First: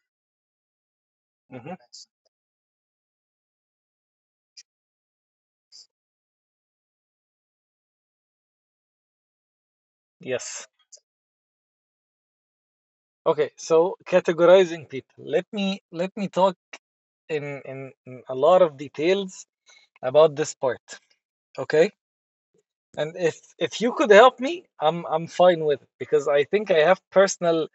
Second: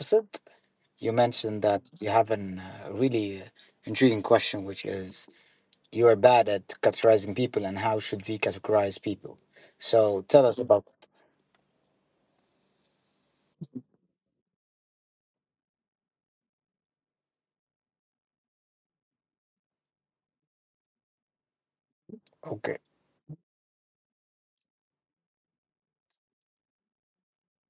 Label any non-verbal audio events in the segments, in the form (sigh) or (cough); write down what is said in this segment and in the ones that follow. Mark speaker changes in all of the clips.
Speaker 1: episode, you mentioned
Speaker 2: Hmm.
Speaker 1: that you have an really intriguing question, which is you are bad at categorizing people and how should we categorize people? So, tell us
Speaker 2: Yes.
Speaker 1: about.
Speaker 2: Okay. So categorizing people. Let me talk in a lot of details about this part. Okay.
Speaker 1: Okay,
Speaker 2: And if you could help me, I'm fine with it because I think I have personal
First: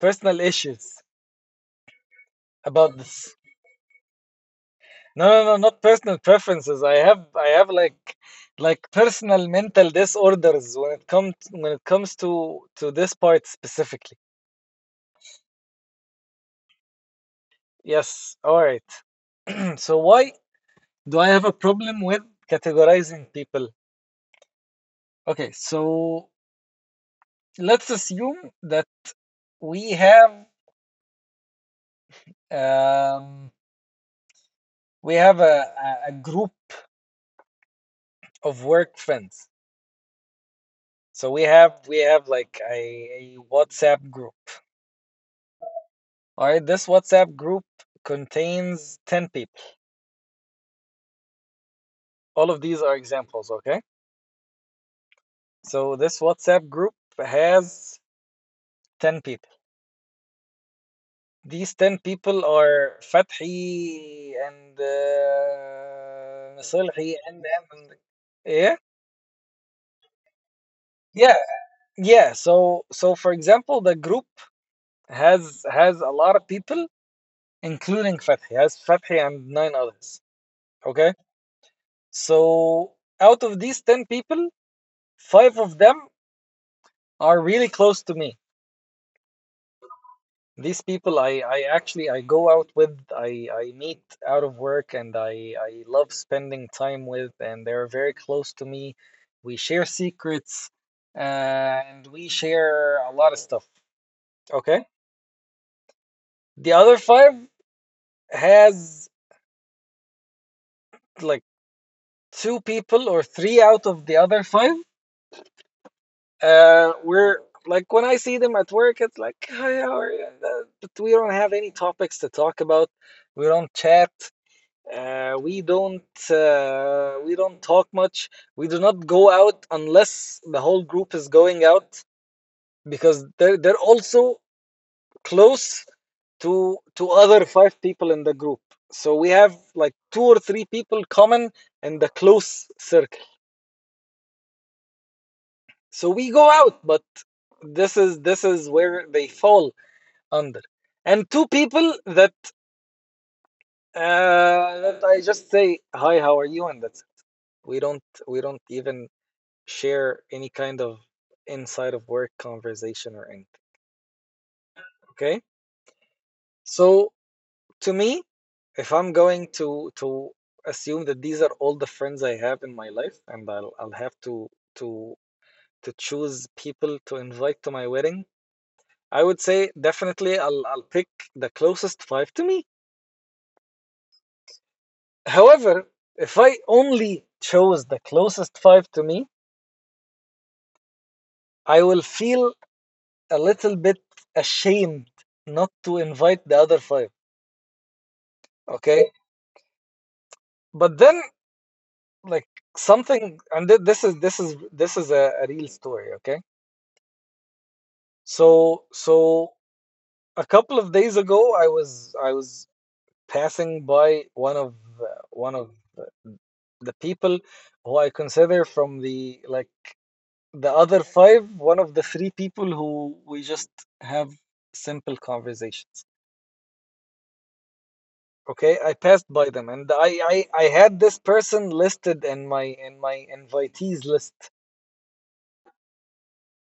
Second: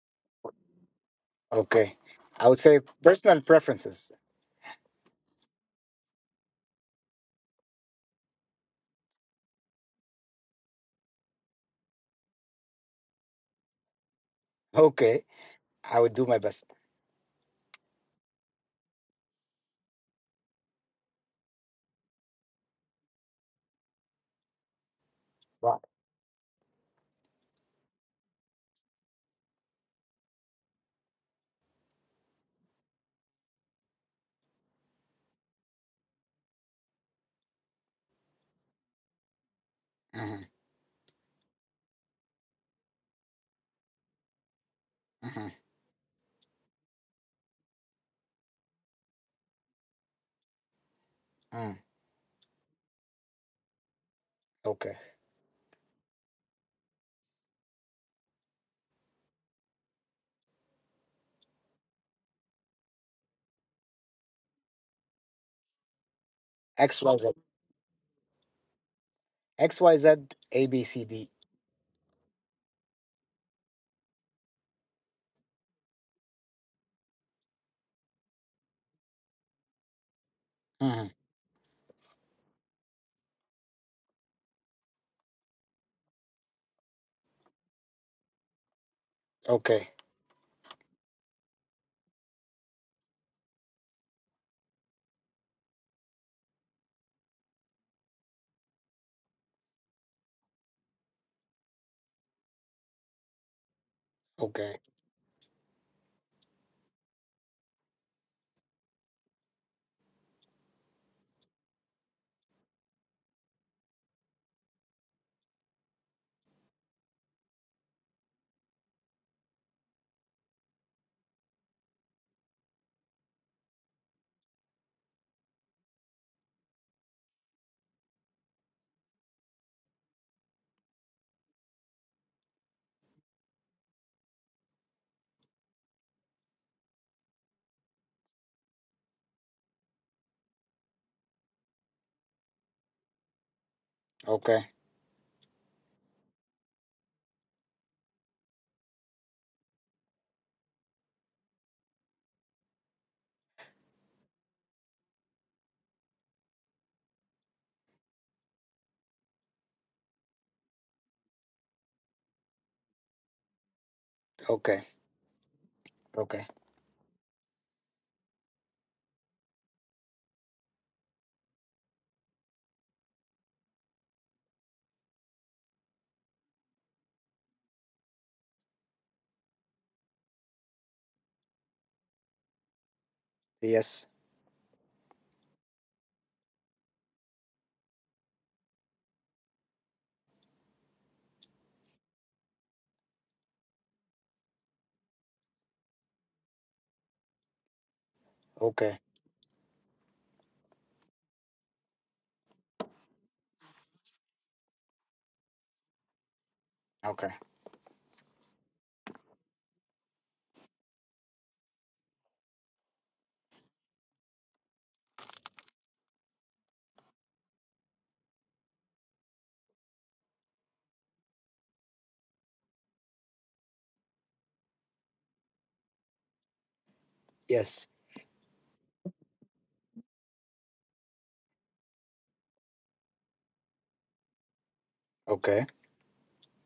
Speaker 2: personal issues
Speaker 1: okay. I would say
Speaker 2: about this.
Speaker 1: personal preferences.
Speaker 2: No, no, no, not personal preferences. I have like personal mental disorders when it comes to this part specifically.
Speaker 1: Okay, I would do my best.
Speaker 2: Yes. All right. (clears throat) So why do I have a problem with categorizing people? Okay,
Speaker 1: Right.
Speaker 2: so let's assume that we have um, we have a group of work friends.
Speaker 1: Mm-hmm,
Speaker 2: So we have like a WhatsApp group.
Speaker 1: mm-hmm,
Speaker 2: All right, this WhatsApp group contains 10 people.
Speaker 1: mm,
Speaker 2: All of these are examples, okay?
Speaker 1: okay.
Speaker 2: So this WhatsApp group has 10 people. These 10 people are Fathi and
Speaker 1: X,
Speaker 2: Salhi
Speaker 1: Y, Z.
Speaker 2: and, them. Yeah,
Speaker 1: X, Y, Z, A, B, C, D.
Speaker 2: yeah, yeah, so for example the group has a lot of people, including Fathi, has Fathi and nine others.
Speaker 1: Mm-hmm.
Speaker 2: Okay, so out of these 10 people, five of them are really close to me.
Speaker 1: Okay,
Speaker 2: These people I actually I go out with, I meet out of work and I love spending time with, and they're very close to me. We share secrets and we share a lot of stuff.
Speaker 1: okay,
Speaker 2: Okay. The other five has like two people or three out of the other five. We're like when I see them at work, it's like, hi, how are you? But we don't have any topics to talk about. We don't chat. We don't we don't talk much. We do not go out unless the whole group is going out because they're also close to other five people in the group. So we have like two or three people common in the close circle.
Speaker 1: okay,
Speaker 2: So we go out, but this is where they fall under. And two people that that I just say hi, how are you, and that's we don't even share any kind of inside of work conversation or anything.
Speaker 1: okay,
Speaker 2: Okay.
Speaker 1: okay.
Speaker 2: So to me, if I'm going to assume that these are all the friends I have in my life, and I'll have to to choose people to invite to my wedding, I would say definitely I'll pick the closest five to me.
Speaker 1: Yes,
Speaker 2: However, if I only chose the closest five to me, I will feel a little bit ashamed not to invite the other five.
Speaker 1: okay,
Speaker 2: Okay. But then, like something, and this is a real story. Okay,
Speaker 1: okay.
Speaker 2: so so a couple of days ago, I was passing by one of the people who I consider from the like the other five, one of the three people who we just have simple conversations.
Speaker 1: Yes,
Speaker 2: Okay, I passed by them and I had this person listed in my invitees list.
Speaker 1: okay.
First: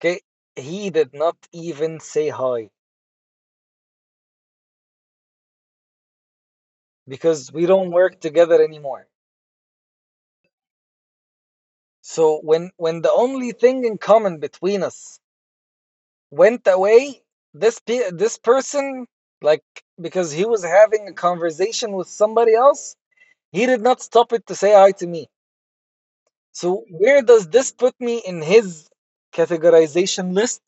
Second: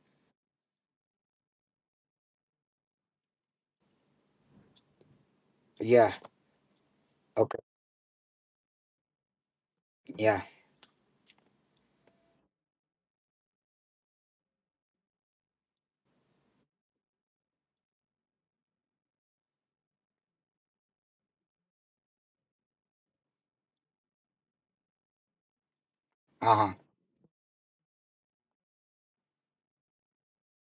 Speaker 2: Okay, he did not even say hi
Speaker 1: Yeah.
Speaker 2: because
Speaker 1: Okay.
Speaker 2: we don't work together anymore.
Speaker 1: Yeah.
Speaker 2: So when the only thing in common between us went away, this person, like, because he was having a conversation with somebody else, he did not stop it to say hi to me.
Speaker 1: Uh
Speaker 2: So
Speaker 1: huh.
Speaker 2: where does this put me in his categorization list?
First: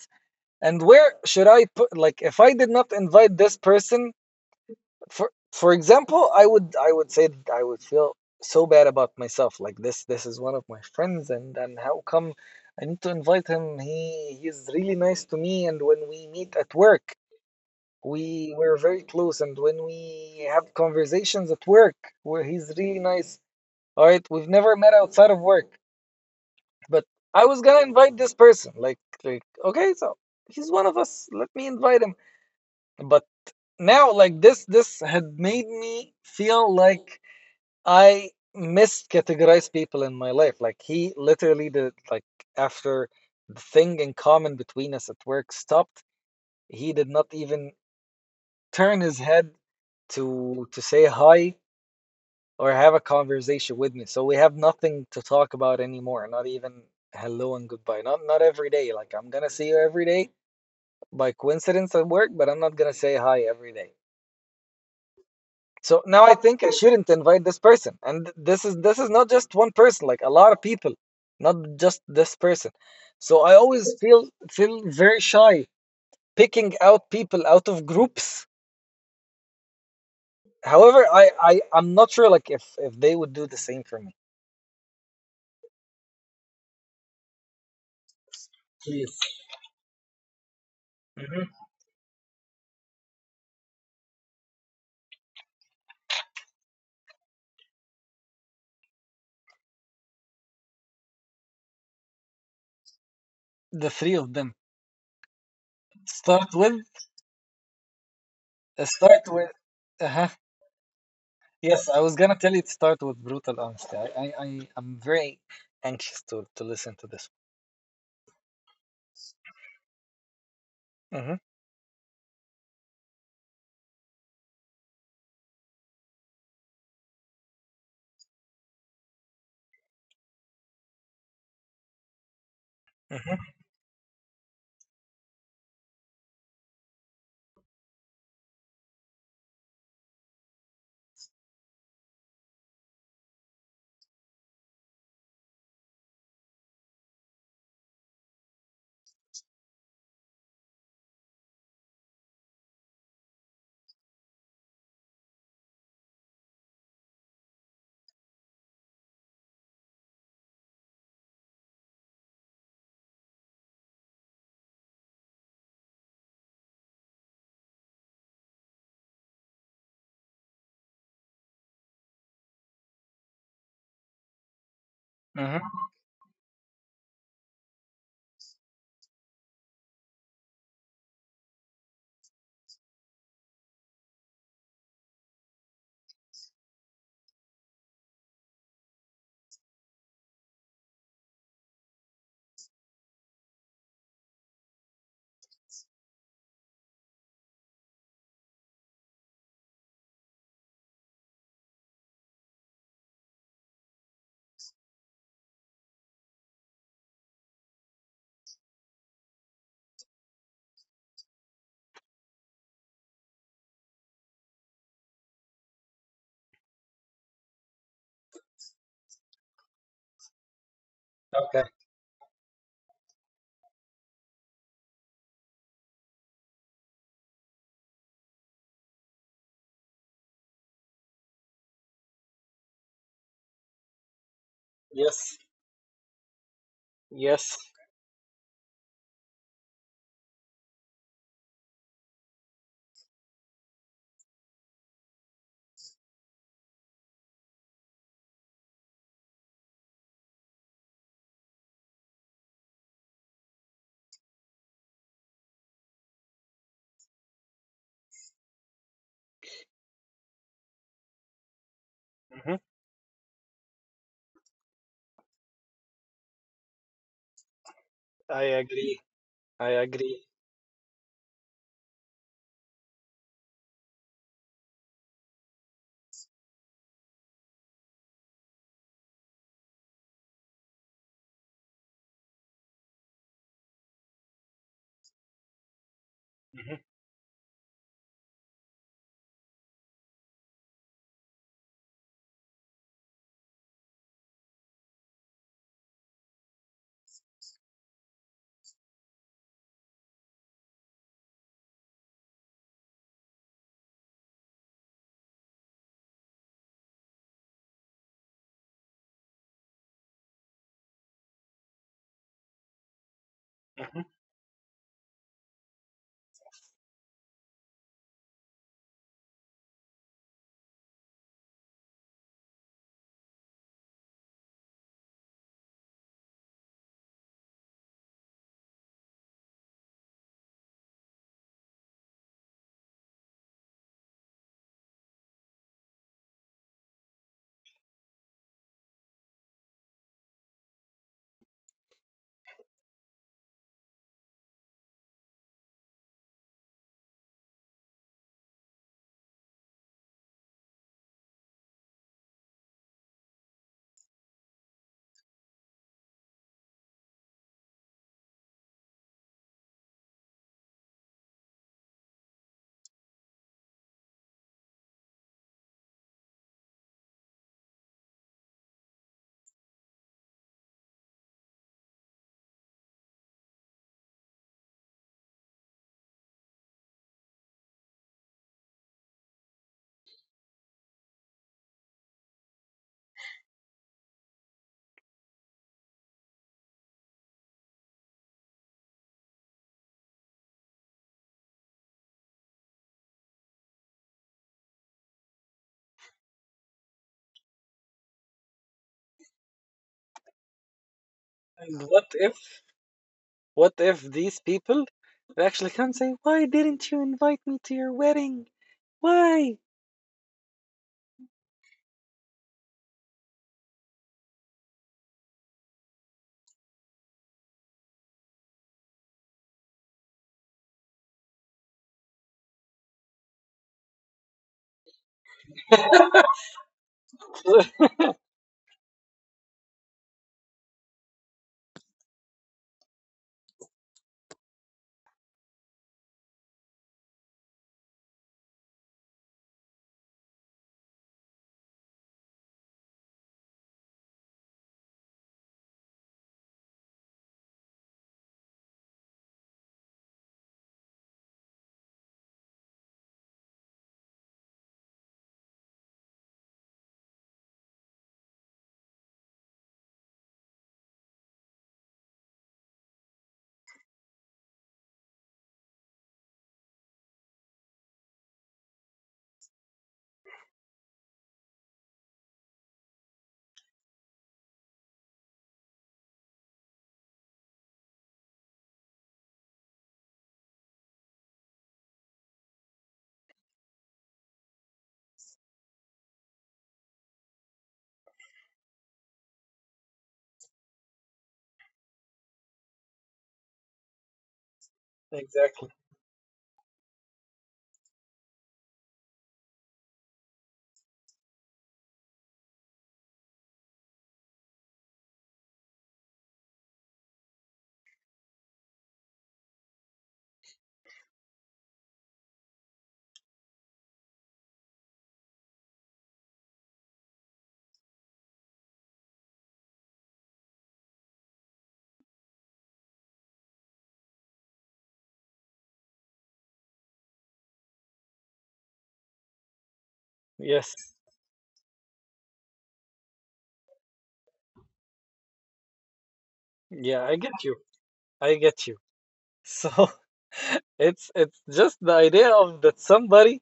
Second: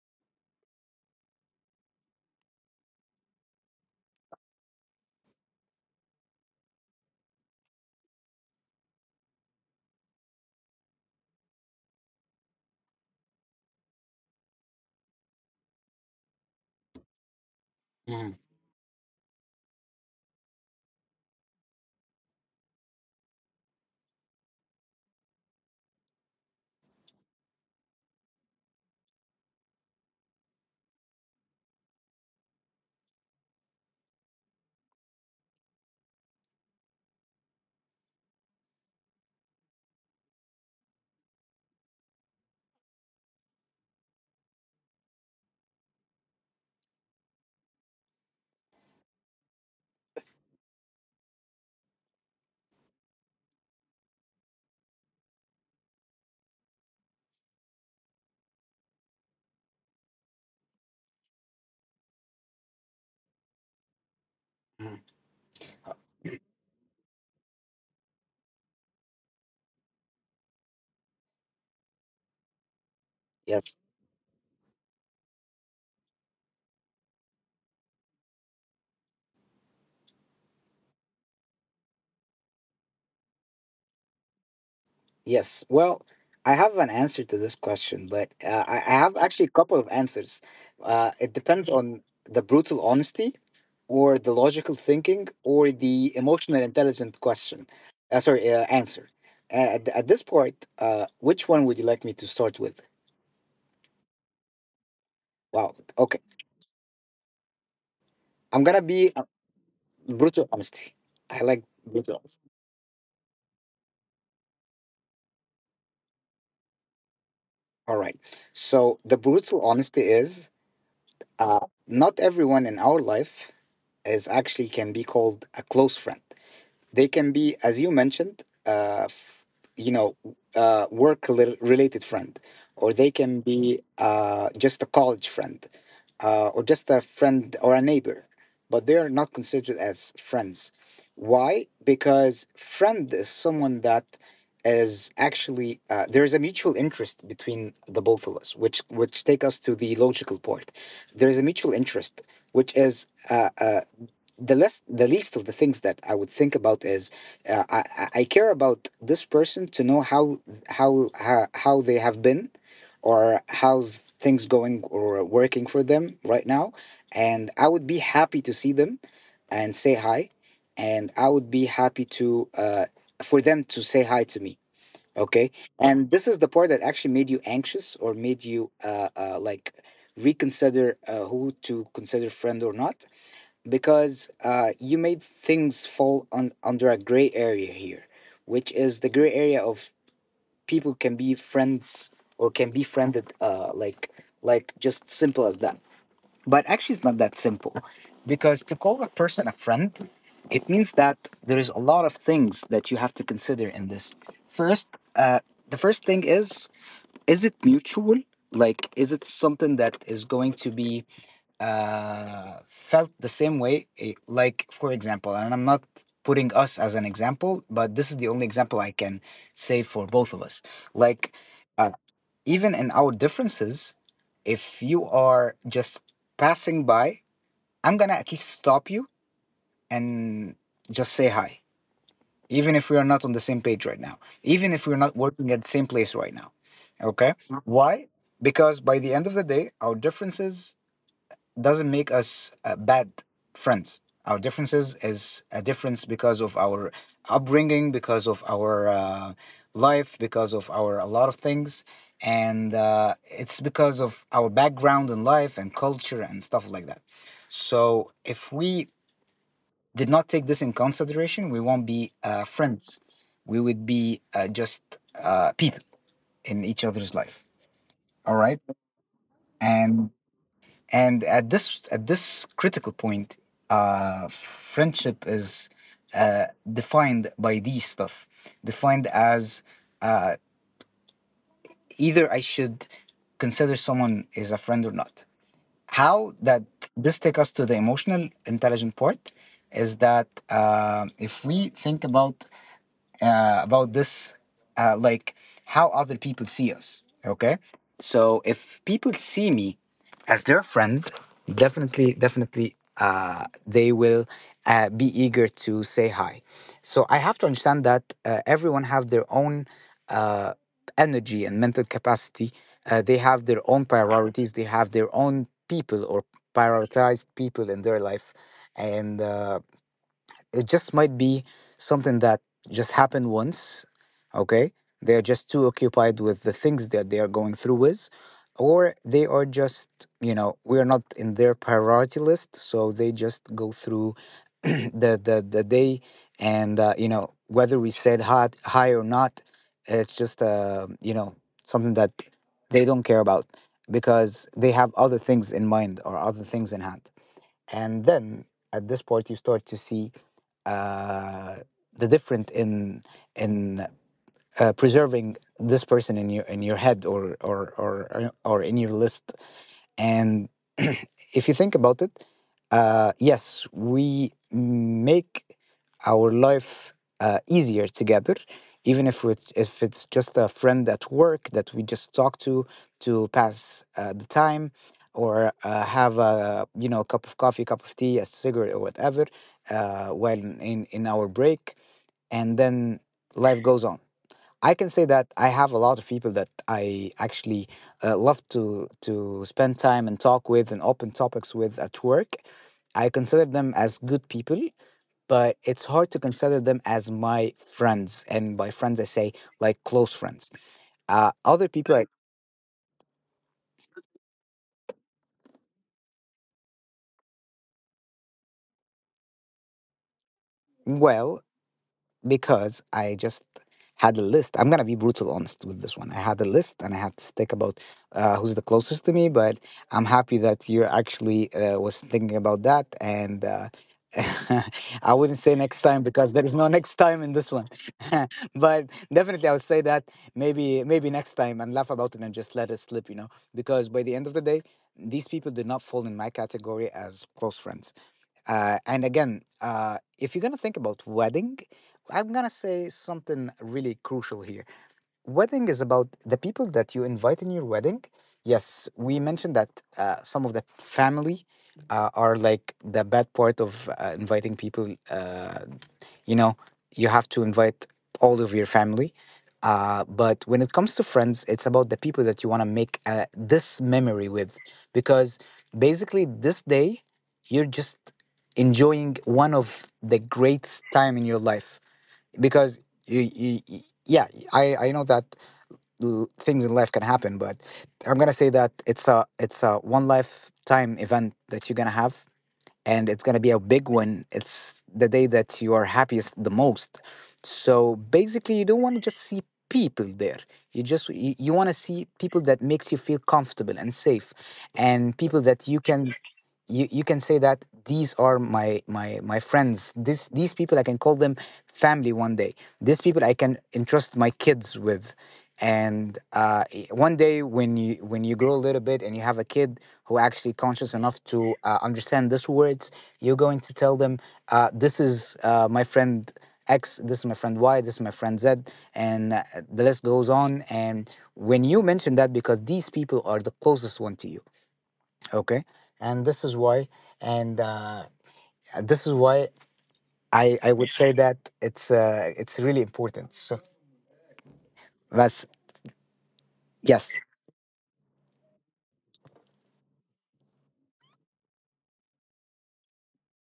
Speaker 2: And where should I put, like, if I did not invite this person, for example, I would say that I would feel so bad about myself, like this is one of my friends, and how come I need to invite him? He he's really nice to me, and when we meet at work,
Speaker 1: Hmm.
Speaker 2: we're very close, and when we have conversations at work where he's really nice. All right, we've never met outside of work, but I was gonna invite this person, like, okay, so he's one of us, let me invite him. But now, like, this had made me feel like I miscategorize people in my life. Like, he literally did, like, after the thing in common between us at work stopped, he did not even turn his head to say hi or have a conversation with me. So we have nothing to talk about anymore. Not even hello and goodbye. Not not every day. Like, I'm gonna see you every day by coincidence at work, but I'm not gonna say hi every day. So now I think I shouldn't invite this person. And this is not just one person, like a lot of people, not just this person. So I
Speaker 1: Yes.
Speaker 2: always feel very shy picking out people out of groups. However, I'm not sure, like, if they would do the same for me.
Speaker 1: Yes. Well, I have an answer to this question, but I have
Speaker 2: Please.
Speaker 1: actually a couple of answers. It
Speaker 2: Hmm.
Speaker 1: depends on the brutal honesty, or the logical thinking, or the emotional intelligent question. Answer. At this point, which one would you like me to start with?
Speaker 2: The three of them.
Speaker 1: Wow. Okay.
Speaker 2: Start with
Speaker 1: I'm gonna be
Speaker 2: start with uh-huh.
Speaker 1: Brutal honesty. I like
Speaker 2: Yes, I
Speaker 1: brutal
Speaker 2: was gonna
Speaker 1: honesty.
Speaker 2: tell you to start with brutal honesty. I I'm very anxious to listen to this.
Speaker 1: All right. So the brutal honesty is.
Speaker 2: Mm-hmm.
Speaker 1: Uh, Not everyone in our life is actually can be called a close friend. They can be, as you mentioned, you know, work related friend, or they can
Speaker 2: Mm-hmm.
Speaker 1: be just a college friend, or just a friend or a neighbor. But they are not considered as friends. Why? Because friend is someone that is actually there is a mutual interest between the both of us, which take us to the logical part. There is a mutual interest, which is. The less the least of the things that I would think about is I care about this person to know how they have been or how's things going or working for them right now, and I would be happy to see them and say hi, and I would be happy to for them to say hi to me, okay,
Speaker 2: Mm-hmm.
Speaker 1: and this is the part that actually made you anxious or made you like reconsider who to consider friend or not, because you made things fall on, under a gray area here, which is the gray area of people can be friends or can be friended, like just simple as that. But actually, it's not that simple because to call a person a friend, it means that there is a lot of things that you have to consider in this. First, uh, the first thing is it mutual? Like, is it something that is going to be felt the same way? Like, for example, and I'm not putting us as an example, but this is the only example I can say for both of us. Like,
Speaker 2: Okay.
Speaker 1: uh, Even in our differences, if you are just passing by, I'm gonna at least stop you and just say hi, even if we are not on the same page right now, even if we're not
Speaker 2: Yes.
Speaker 1: working at the same place right now. Okay,
Speaker 2: Yes.
Speaker 1: why? Because by the end of the day, our differences doesn't make us bad friends. Our differences is a difference because of our upbringing, because of our life, because of our a lot of things, and it's because of our background in life and culture and stuff like that. So if we did not take this in consideration, we won't be
Speaker 2: Hmm.
Speaker 1: friends. We would be just people in each other's life. All
Speaker 2: I
Speaker 1: right,
Speaker 2: agree. I
Speaker 1: and
Speaker 2: agree.
Speaker 1: and at this critical point, friendship is uh defined by these stuff, defined as uh either I should consider someone is a friend or not, how that.
Speaker 2: Hmm.
Speaker 1: This take us to the emotional intelligent part, is that if we think about uh, about this, like how other people see us. Okay, so if people see me as their friend, definitely, definitely, they will be eager to say hi. So I have to understand that everyone have their own uh, energy and mental capacity. They have their own
Speaker 2: Hmm.
Speaker 1: priorities. They have their own people or prioritized people in their life, and. It just might be something that just happened once, okay. They're just too occupied with the things that they are going through with, or they are just, you know, we are not in their priority list, so they just go through (clears throat) the day, and you know, whether we said hot hi or not, it's just, you know, something that they don't care about because they have other things in mind or other things in hand. And then at this point you start to see uh, the different in preserving this person in your head, or in your list. And (clears throat) if you think about it, yes, we make our life easier together, even if it's just a friend at work that we just talk to pass the time, or have a, you know, cup of coffee, cup of tea, a cigarette, or whatever, while in our break, and then life goes on. I can say that I have a lot of people that I actually love to spend time and talk with and open topics with at work. I consider them as good people, but it's hard to consider them as my friends. And by friends, I say like close friends. Uh, other
Speaker 2: And
Speaker 1: people, I,
Speaker 2: what if these people actually come say, "Why didn't you invite me to your wedding? Why?"
Speaker 1: well, because I just had a list. I'm gonna be brutal honest with this one. I had a list and I had to stick about who's the closest to me. But I'm happy that you actually was thinking about that, and (laughs) I wouldn't say next time because
Speaker 2: (laughs)
Speaker 1: there is no next time in this one. (laughs) But definitely, I would say that maybe next time, and laugh about it and just let it slip, you know, because by the end of the day. These people did not fall in my category as close friends, and again, if you're gonna think about wedding, I'm gonna say something really crucial here. Wedding is about the people that you invite in your wedding. Yes, we mentioned that some of the family are like the bad part of inviting people. You know, you have to invite all of your family, but when it comes to friends it's about the people that you want to make this memory with, because basically this day you're just enjoying one of the greatest time in your life because you yeah, I know that things in life can happen, but I'm gonna say that it's a one lifetime event that you're gonna have, and it's going to be a big one. It's the day that you are happiest the most. So basically, you don't want to just see people there. You just you want to see people that makes you feel comfortable and safe, and people that
Speaker 2: Exactly.
Speaker 1: you can, you can say that these are my friends, this these people I can call them family one day, these people I can entrust my kids with, and one day when you grow a little bit and you have a kid who actually conscious enough to understand these words, you're going to tell them, this is my friend X, this is my friend Y, this is my friend Z, and the list goes on. And when you mention that, because these people are the closest one to you, okay, and this is why, and this is why I
Speaker 2: Yes.
Speaker 1: would say that it's really important, so that's.
Speaker 2: Yeah,
Speaker 1: Yes,
Speaker 2: I get you. I get you. So (laughs) it's just the idea of that somebody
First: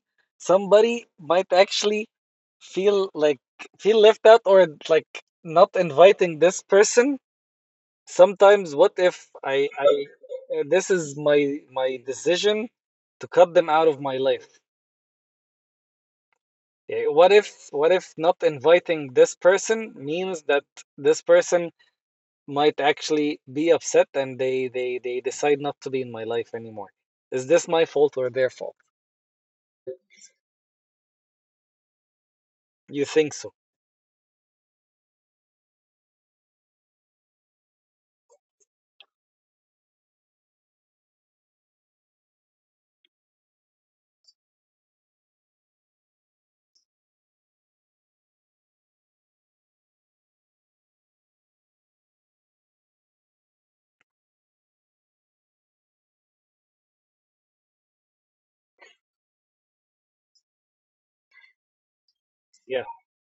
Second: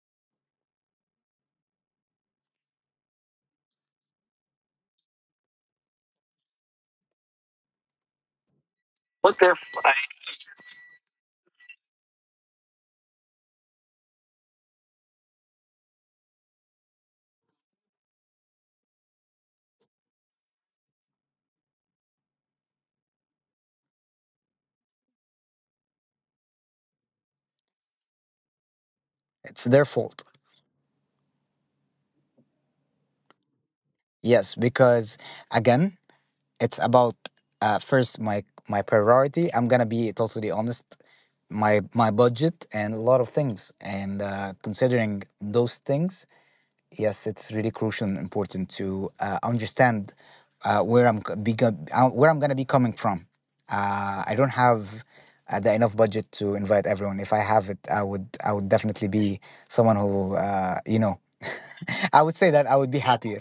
Speaker 2: somebody might actually feel like feel left out, or like not inviting this person. Sometimes, what if I, I this is my my decision to cut them out of my life? Yeah. What if, what if not inviting this person means that this person might actually be upset and they decide not to be in my life anymore? Is this my fault or their fault?
Speaker 1: it's their fault.
Speaker 2: You think so?
Speaker 1: Yes, because again, it's about first my priority, I'm gonna be totally honest, my budget and a lot of things, and considering those things, yes, it's really crucial and important to understand where I'm where I'm gonna be coming from. I don't have the enough budget to invite everyone. If I have it, I would definitely be someone who, you know. (laughs) I would say that I would
Speaker 2: Yeah.
Speaker 1: be happier.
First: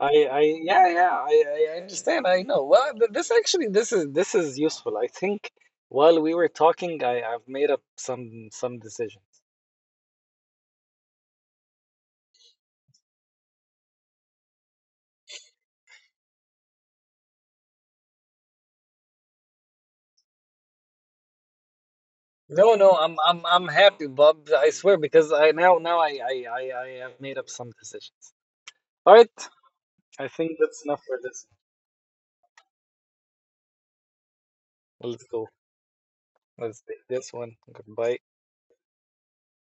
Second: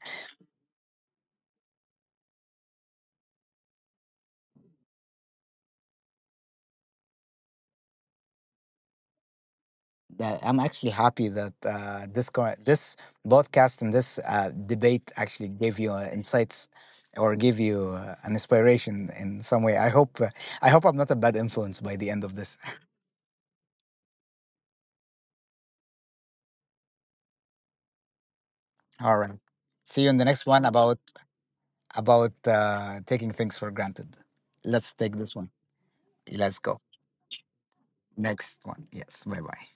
Speaker 2: I yeah, yeah, I understand. I know. Well, this actually, this is useful. I think while we were talking, I I've made up some decision.
Speaker 1: That I'm actually happy that this cor- this podcast and this debate actually gave you insights or give you an inspiration in some way. I hope, I hope I'm not a bad influence by the end of this.
Speaker 2: No, no, I'm I'm happy, Bob. I swear, because I now I have made up some decisions. All
Speaker 1: All
Speaker 2: right,
Speaker 1: right. See you
Speaker 2: I
Speaker 1: in the
Speaker 2: think
Speaker 1: next one
Speaker 2: that's enough
Speaker 1: about
Speaker 2: for this.
Speaker 1: taking things for granted. Let's
Speaker 2: Let's
Speaker 1: take
Speaker 2: go.
Speaker 1: this one. Let's
Speaker 2: Let's
Speaker 1: go.
Speaker 2: take this one. Goodbye.
Speaker 1: Next one. Yes. Bye bye.